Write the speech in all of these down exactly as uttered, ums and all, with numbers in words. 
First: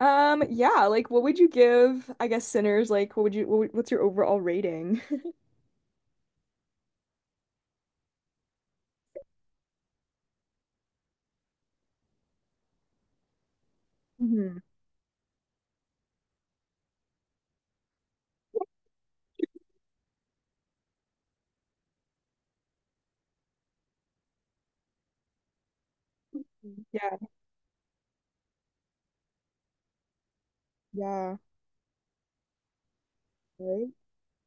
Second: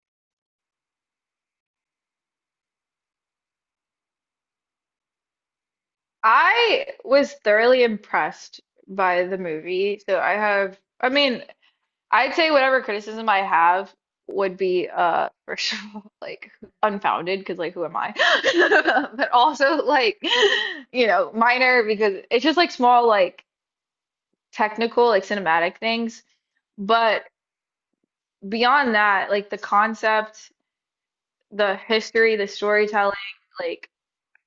Um, yeah, like what would you give, I guess, Sinners? Like, what would you, what, would- what's your overall rating? I was thoroughly impressed by the movie. So I have, I mean, I'd say whatever criticism I have would Hmm. be, uh, first of all, like unfounded because, like, who am I? But also, like, you know, minor because it's just like small, like technical, like cinematic things. Yeah, But beyond that, like the concept, yeah, the history, the storytelling, like right.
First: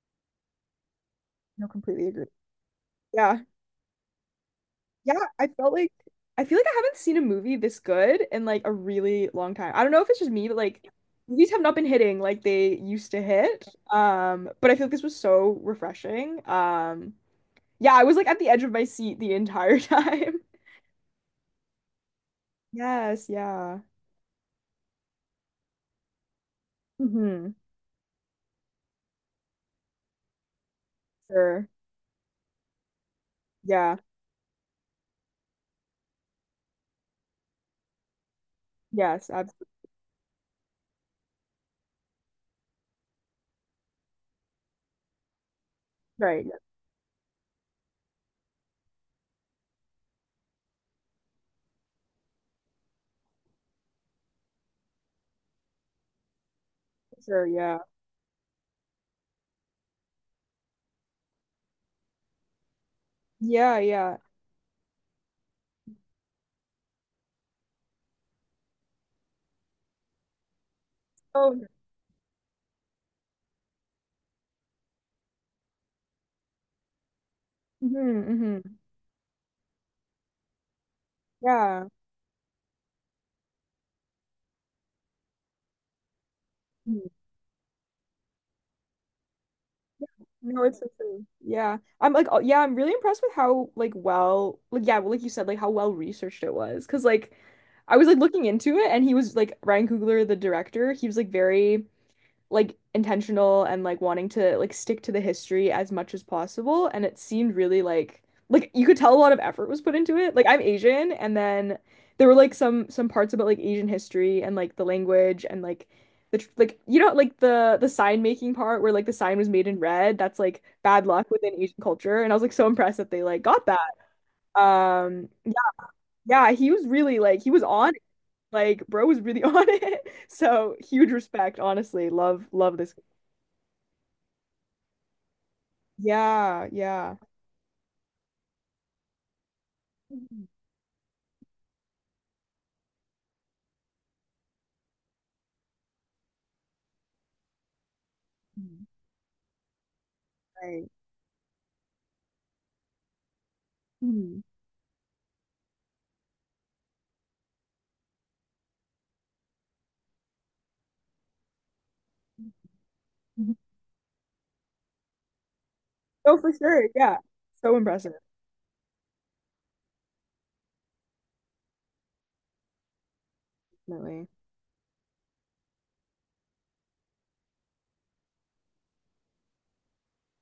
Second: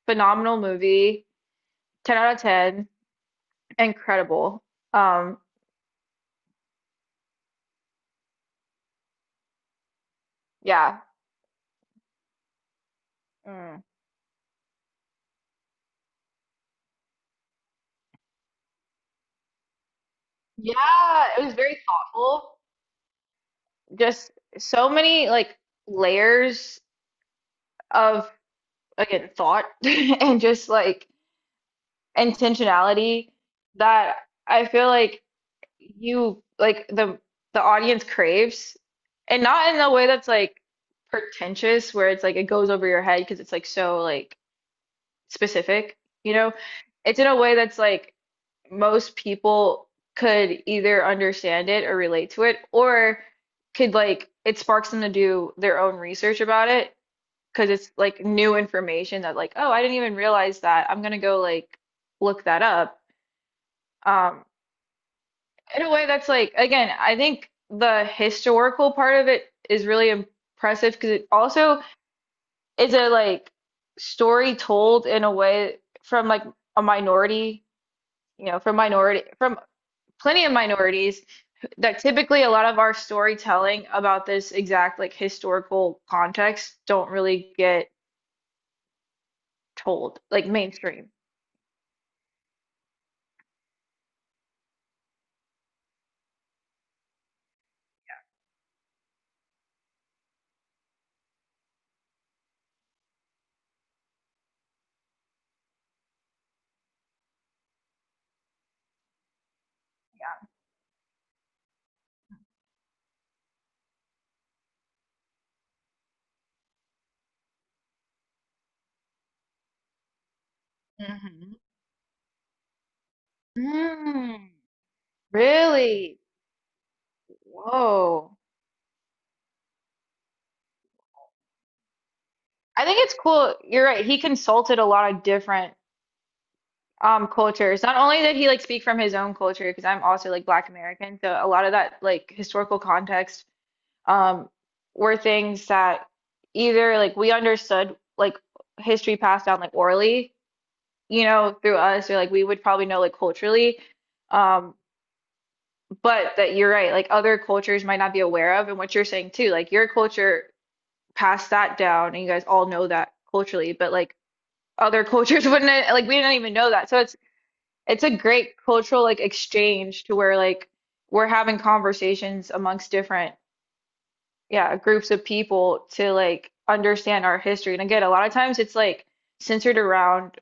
phenomenal movie, No, completely ten agree. out of ten, Yeah, incredible. yeah. Um, I felt like I feel like I haven't seen a movie this good in like a really long time. I don't know if it's just me, but like yeah, movies have not been hitting like they used to hit. Mm. Um, but I feel like this was so refreshing. Um, yeah, I was like at the edge of my seat the entire time. Yeah, it was very thoughtful. Yes, yeah. Just so many like layers Hmm. of again thought and just like Sure. intentionality Yeah. that I feel like you like the the audience craves, Yes, and absolutely. not in a way that's like pretentious where it's like it goes over your head because it's like so like specific, you Right. know? Yeah, It's in a way that's like most people could either understand it or relate to it, or could like it sparks them to do their own research about it sure. because Yeah. it's like new information that like, oh, I didn't even realize that, I'm gonna go like look that up. Yeah. Yeah. um in a way that's like, again, I think the historical part of it is really impressive because it Oh. also is a like story told in a way from like a minority, Mm-hmm, you know hmm. from minority, from plenty of minorities, Yeah. that typically a lot of our storytelling about this exact like historical context Mhm. don't really get told, like No, it's so mainstream. true. Yeah. I'm like, oh, yeah, I'm really impressed with how like well, like yeah, well, like you said, like how well researched it was. Because like, I was like looking into it, and he was like Ryan Coogler, the director. He was like very like intentional and like wanting to like stick to the history as much as possible, and it seemed really like like you could tell a lot of effort was put into it. Like, I'm Asian, and then there were like some some parts about like Asian history and like the language, and like the tr- like you know like the the sign making part, where like the sign was made in red, that's like bad luck within Hmm Asian culture, and I was like so impressed that they like got that. Mm, um yeah, really? yeah, he was really like he was on it. Whoa. Like, bro was really on it. So huge respect, honestly. Love, love I this. think it's cool. You're right. He consulted a lot of different Yeah, yeah. um cultures. Not only did he like speak from his own culture, because I'm also like Mhm. Black American, so a lot of that like historical context um were things that either like we understood, like Mhm. history passed down like orally, Right. you know, through us, or like we would probably know like culturally. Mhm. Um, but that you're right, like other cultures might not be aware of, and what you're saying too, like your culture passed that down, and you guys all know that Mhm. culturally, but like other cultures wouldn't, like, we didn't Oh, for even know sure. that. So it's Yeah. So it's impressive, a great cultural like exchange to where like we're having conversations amongst different definitely. yeah groups of people to like understand our history. And again, a lot of times it's like centered around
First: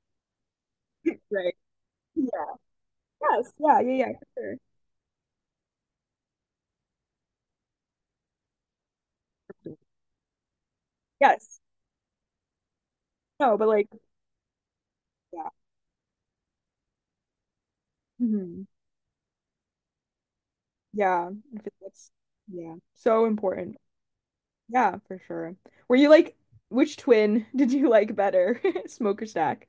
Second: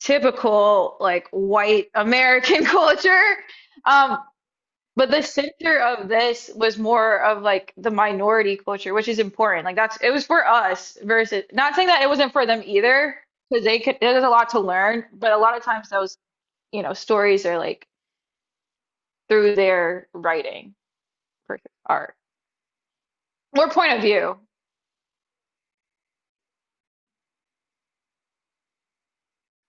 typical like Right. white Yeah. American culture. Yes. Yeah. Yeah. Yeah. Um, For but the center of this was more of like the minority culture, which is important. sure. Like that's it was for us versus, Yes. not saying that it wasn't for them either, No, because but they like, could, there's a lot to learn, but a yeah. lot of times those, you know, stories are like Hmm. through their writing, Yeah. I feel like that's, art, yeah, so or important. point of view. Yeah, for sure. Were you like, which twin did you like better? Smoke or stack?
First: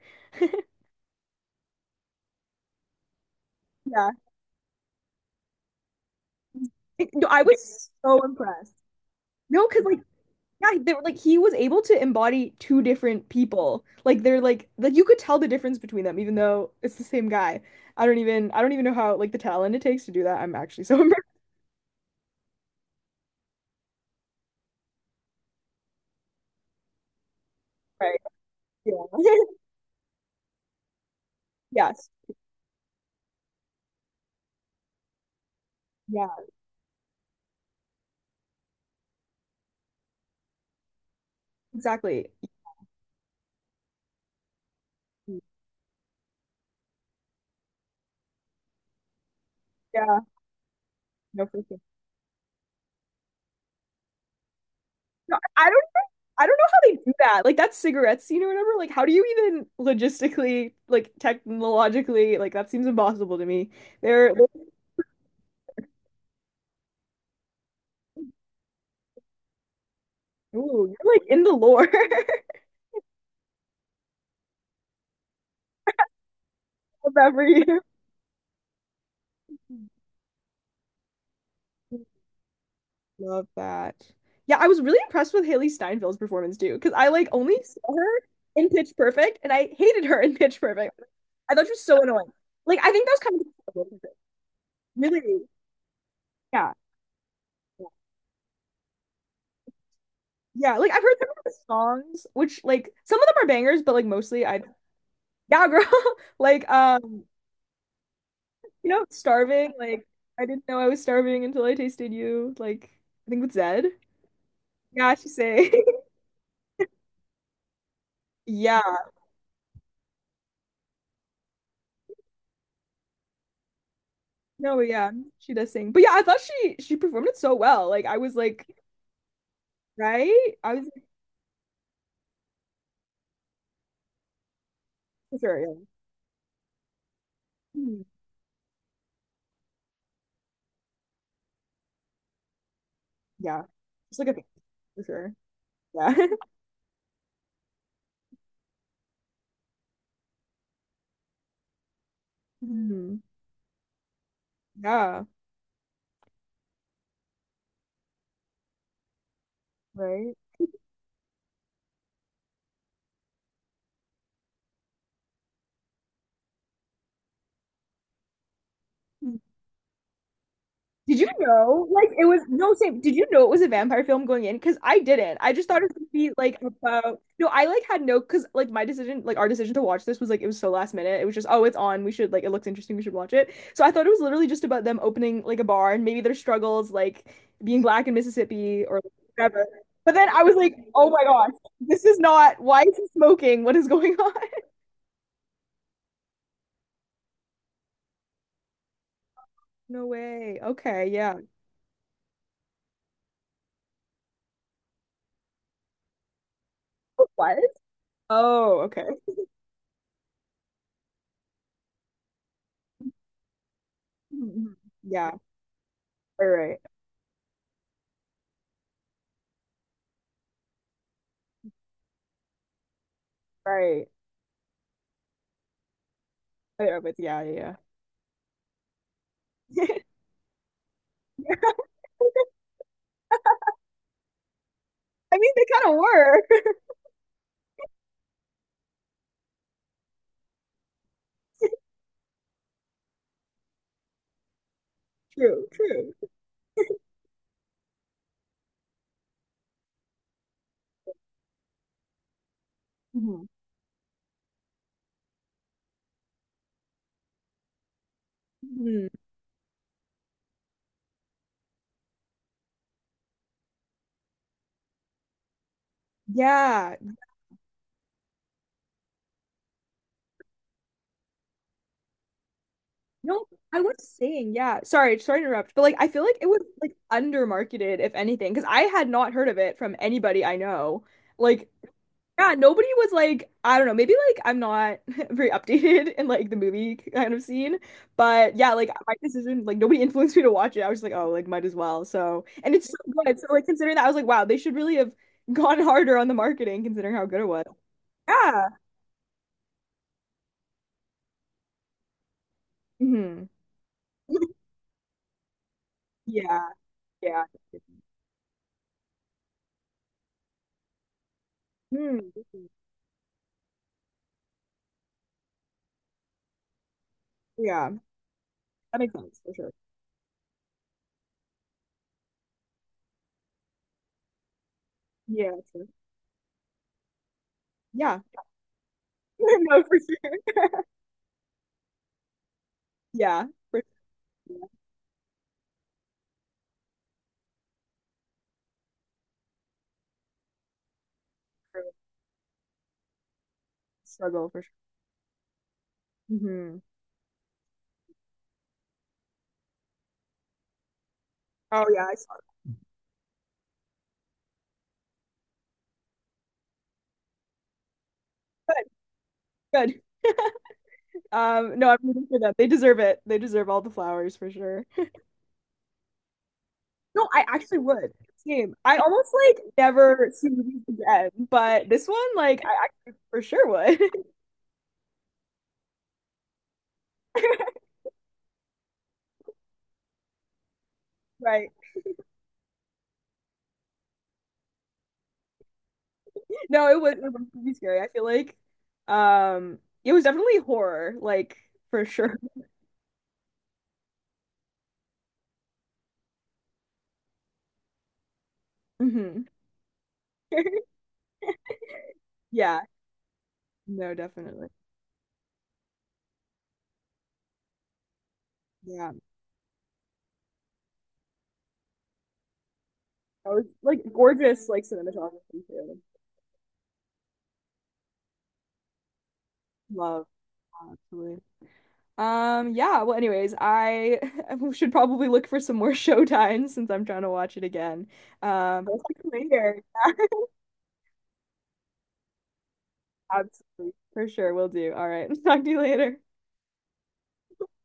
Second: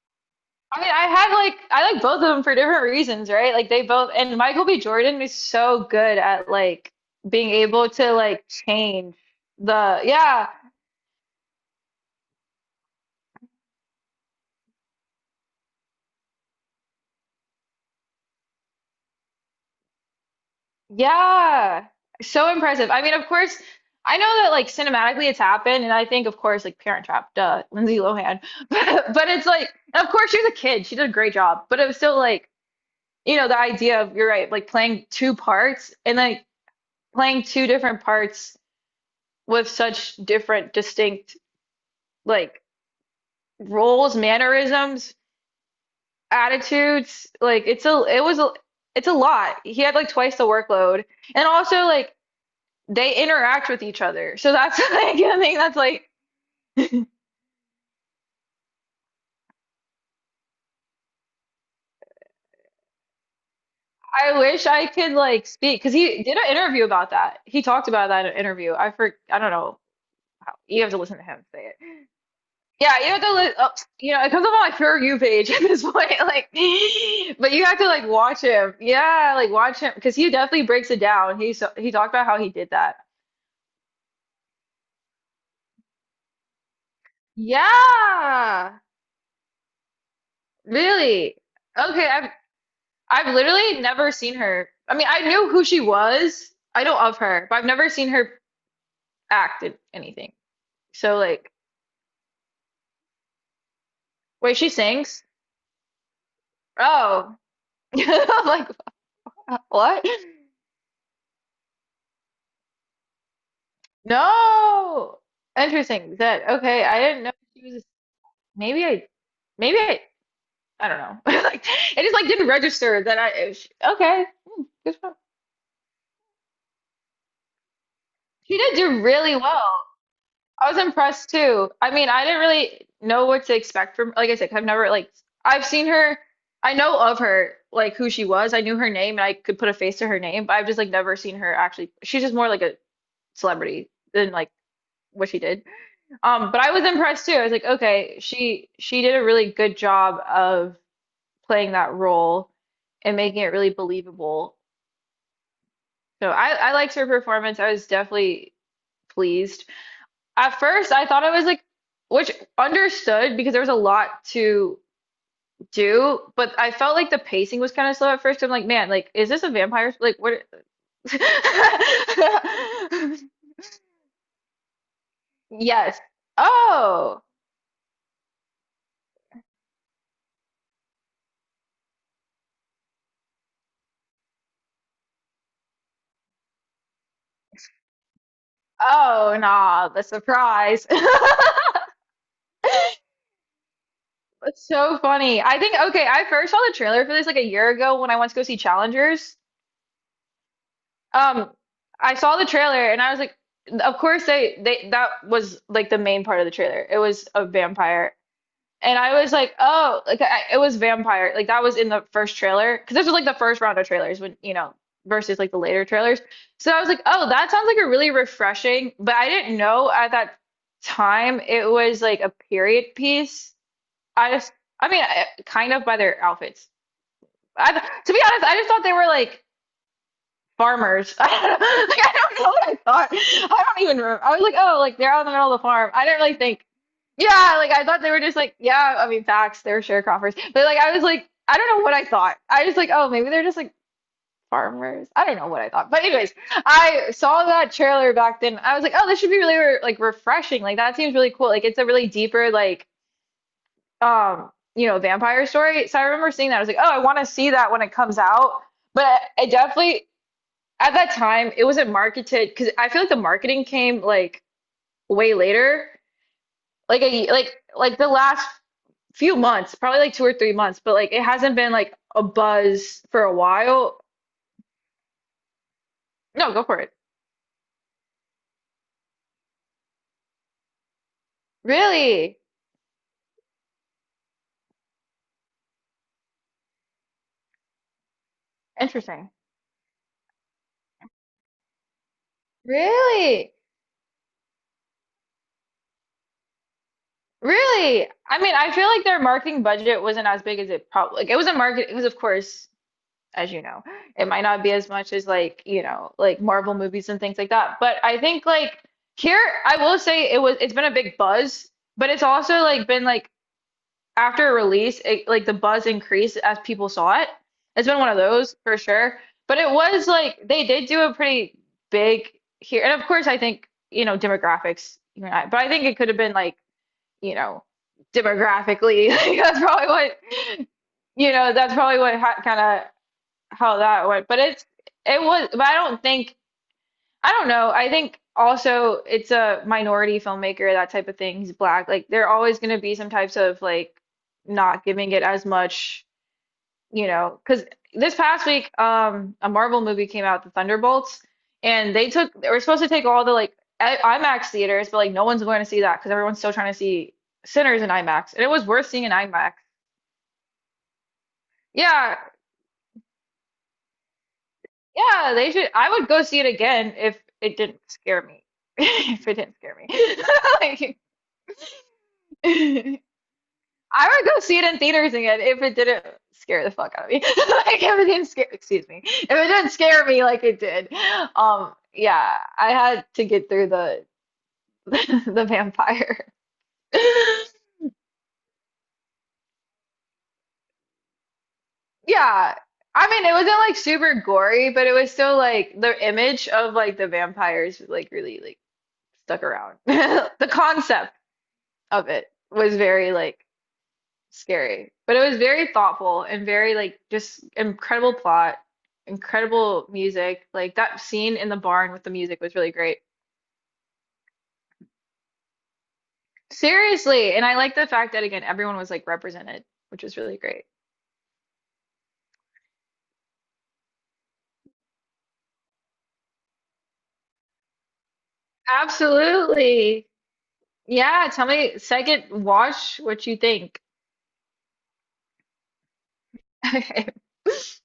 I mean, I have like I like both of them for different reasons, right? Like they Yeah. both, and Michael B. Jordan is so good at like It- no, I being able was to so like impressed. change No, because like the yeah, yeah, they were like he was able to embody two different people. Like, they're like like you could tell the difference between them, even though it's the same guy. I don't even I don't even know how like the talent it takes to do that. I'm actually so impressed. yeah. So impressive. I mean, of course, I know that like cinematically it's happened, and I think of course like Parent Trap, duh, Lindsay Right. Lohan. Yeah. But but it's like, of course she's a kid, she did a great job, but it was Yes. still like, you know, the idea of, you're right, like playing two parts, and Yeah. like playing two different parts with such different distinct Exactly. like roles, mannerisms, attitudes. Like it's a it was a it's a lot. He had like Yeah. twice the workload. No And freaking. also like they interact with each other. So that's like No, I thing I that's don't like I don't know how they do that. Like that cigarette scene or whatever. Like, how do you even logistically like technologically like that seems impossible to me. They're, I they're wish I could like speak because he did an interview about that. He talked about that in an interview. I for I don't know. You Ooh, have to you're listen like to in him the say it. lore Yeah, you have to li Oh, you know, it comes up on my For You page at this point. Like, of but every. you have to like watch him. Yeah, like watch him, because he definitely breaks it down. He so he talked about how he did that. Love that. Yeah, I was really impressed with Hailee Steinfeld's performance too, because I like only saw her in Yeah, Pitch Perfect, and I hated her in Pitch Perfect. really. I thought she was so Okay, I've annoying. Like, I think that was I've kind literally of never seen her. I mean, I really, knew who she was. yeah, I know of her, but I've never seen her act in anything. yeah. Like, I've heard So some of like, the songs, which like some of them are bangers, but like mostly wait, I, she sings? yeah, girl, like um, Oh. I'm like, you know, starving. what? Like, I didn't know I was starving until I tasted you. Like, I think with Zed. Yeah, No. she say, Interesting. That okay, I didn't know she was maybe I yeah. maybe I I don't know. Like it just like didn't register that I it was- okay. Hmm, No, but good for yeah, her. she does sing. But yeah, I thought she she performed it so well. Like I was She like, did do really well. right? I I was was like, impressed too. I mean, I didn't really know what to expect from, like I said, 'cause I've never like for sure, I've yeah. seen her, I know of her, like Mhm. who she was. I knew her name and I could put a face to her name, but I've just like never seen her actually. She's just more like a Yeah. celebrity It's like than a thing, like for what sure. she did. Yeah. Um, but I was impressed too. I was like, okay, she she did a really good job of playing that role and Mhm. making it really believable. Yeah, So I I liked her performance. I was definitely pleased. right. At first, I thought I was like, which understood because there was a lot to do, but I felt like the pacing was kind of slow at first. I'm like, man, like, is this a vampire? Like, what? Did you know? Like, it was no same. Did you know it was a vampire film going in? Because I didn't. I just thought it was Yes. gonna be like about Oh, no, I like had no because like my decision, like our decision to watch this was like it was so last minute. It was just, oh, it's on. We should like it looks interesting, we should watch it. So I thought it was literally just about them opening like a bar and maybe their struggles, like being black in Mississippi or oh, whatever. nah, the But then I was like, surprise. oh my gosh, this is not why is he smoking? What is going on? That's so funny. I think okay, I first saw the trailer for this like a year ago when I went to go see Challengers. No way. Okay, yeah. Um, I saw the trailer and I was like, of course they they that was like the main part of the trailer. It was a What? vampire. Oh, And okay. I was like, oh, like I, it was vampire. Like that was in the first trailer because this was like the first round of trailers when, you know, Mhm. Yeah. versus like the later trailers. All So I right. was like, oh, that sounds like a really refreshing, but I didn't know at that time it was like a period piece. Right. I just, I mean, I, kind of by their outfits. Oh, yeah, but yeah, I, yeah, to be honest, I just thought they were like yeah. farmers. I don't know, like, I don't know what I thought. I don't even remember. I was like, oh, like they're out in the I mean, middle of the they farm. kind of I didn't really were. think. Yeah, like I thought they were just like, yeah, I mean, facts, they're sharecroppers. But like, I was like, I don't know what I thought. I was like, oh, maybe they're just like farmers. I don't know what True, I thought. But true. anyways, I saw that trailer back then. I was like, oh, this should be really re- like refreshing. Like that seems really cool. Like it's a really deeper like Mhm. um, you know, vampire story. So I remember seeing that. I was like, oh, I want to see that when it comes out. Mhm. But it definitely at that time it wasn't marketed because I feel like the marketing came like way later, Yeah. like a like like the last few months, probably like two or three months, but like it hasn't been like a buzz for a No, I was while. saying, yeah. Sorry, sorry to interrupt, but like I feel like it No, was go for it. like undermarketed, if anything, because I had not heard of it from anybody I know. Like, Really yeah, nobody was like, I don't know, maybe like I'm not very updated in like the movie kind of scene, but yeah, like my interesting. decision, like nobody influenced me to watch it. I was just like, oh, like might as well. So, and it's so good. So, Really, like considering that, I was like, wow, they should really have gone harder on the marketing considering how good it was. really. I mean, Yeah. I feel like their marketing budget wasn't as big as it probably like it wasn't market. It was of course, Hmm. as you know. It might not be as much as like, you know, like Yeah. Marvel movies and things Yeah. like that. But I think like here, I will say it was it's been a big buzz, but it's Hmm. also like been like after a release, it, like the buzz increased as people saw it. It's Yeah. been one of those for That makes sure. sense for But it sure. was like they did do a pretty big here, and of course I think, you know, demographics, you know, Yeah. but I think True. it could have been like, you know, Yeah. demographically, like that's No, probably for what sure. you know that's probably what ha kind of Yeah. how For that went, but sure. Yeah, it's it was, but I don't think I don't know. I think also it's a minority filmmaker, that type of thing. He's black. true. Like there are always going to be some types of like Struggle for sure. not giving it as much, Hmm. you know, because this past week, um, a Marvel movie came out, The Thunderbolts, Oh and yeah, they I took saw. they were supposed to take all the like I- IMAX theaters, but like no one's going to see that because everyone's still trying to see Sinners in IMAX, and it was Good. worth seeing in IMAX. Good. Um, no, I'm Yeah, rooting for them. They deserve it. They deserve all the flowers for sure. yeah, they should. I would go see it again if No, I it actually didn't would. scare me. Same. I If almost it didn't like scare me. never see movies Like, again, but this one, like, I actually for sure would. I would go see it in theaters again if it didn't scare the fuck out of me. Like, if it didn't scare, excuse me, if it didn't scare me like it did. Right. Um, yeah, I had to get through the the vampire. No, it was it was pretty scary. I feel like um it was definitely horror, like for sure. Yeah. I mean, it wasn't like super gory, but it was still like the image of like the vampires like really like stuck Hmm. around. The concept of it was Yeah. very like No, definitely. scary. But it was very thoughtful and very like just incredible plot, Yeah. incredible music. Like that scene in the barn with the music was really great. I was like gorgeous like cinematography too. Seriously, and I like the fact that again everyone was like represented, which was Love, really great. absolutely. Um, yeah, well, anyways, I should probably look for some more showtime since I'm trying to watch it again. Um, but I'll talk to you later. Absolutely. Yeah, tell me second watch what you think. Absolutely. For sure, we will do. All right. Talk to you later.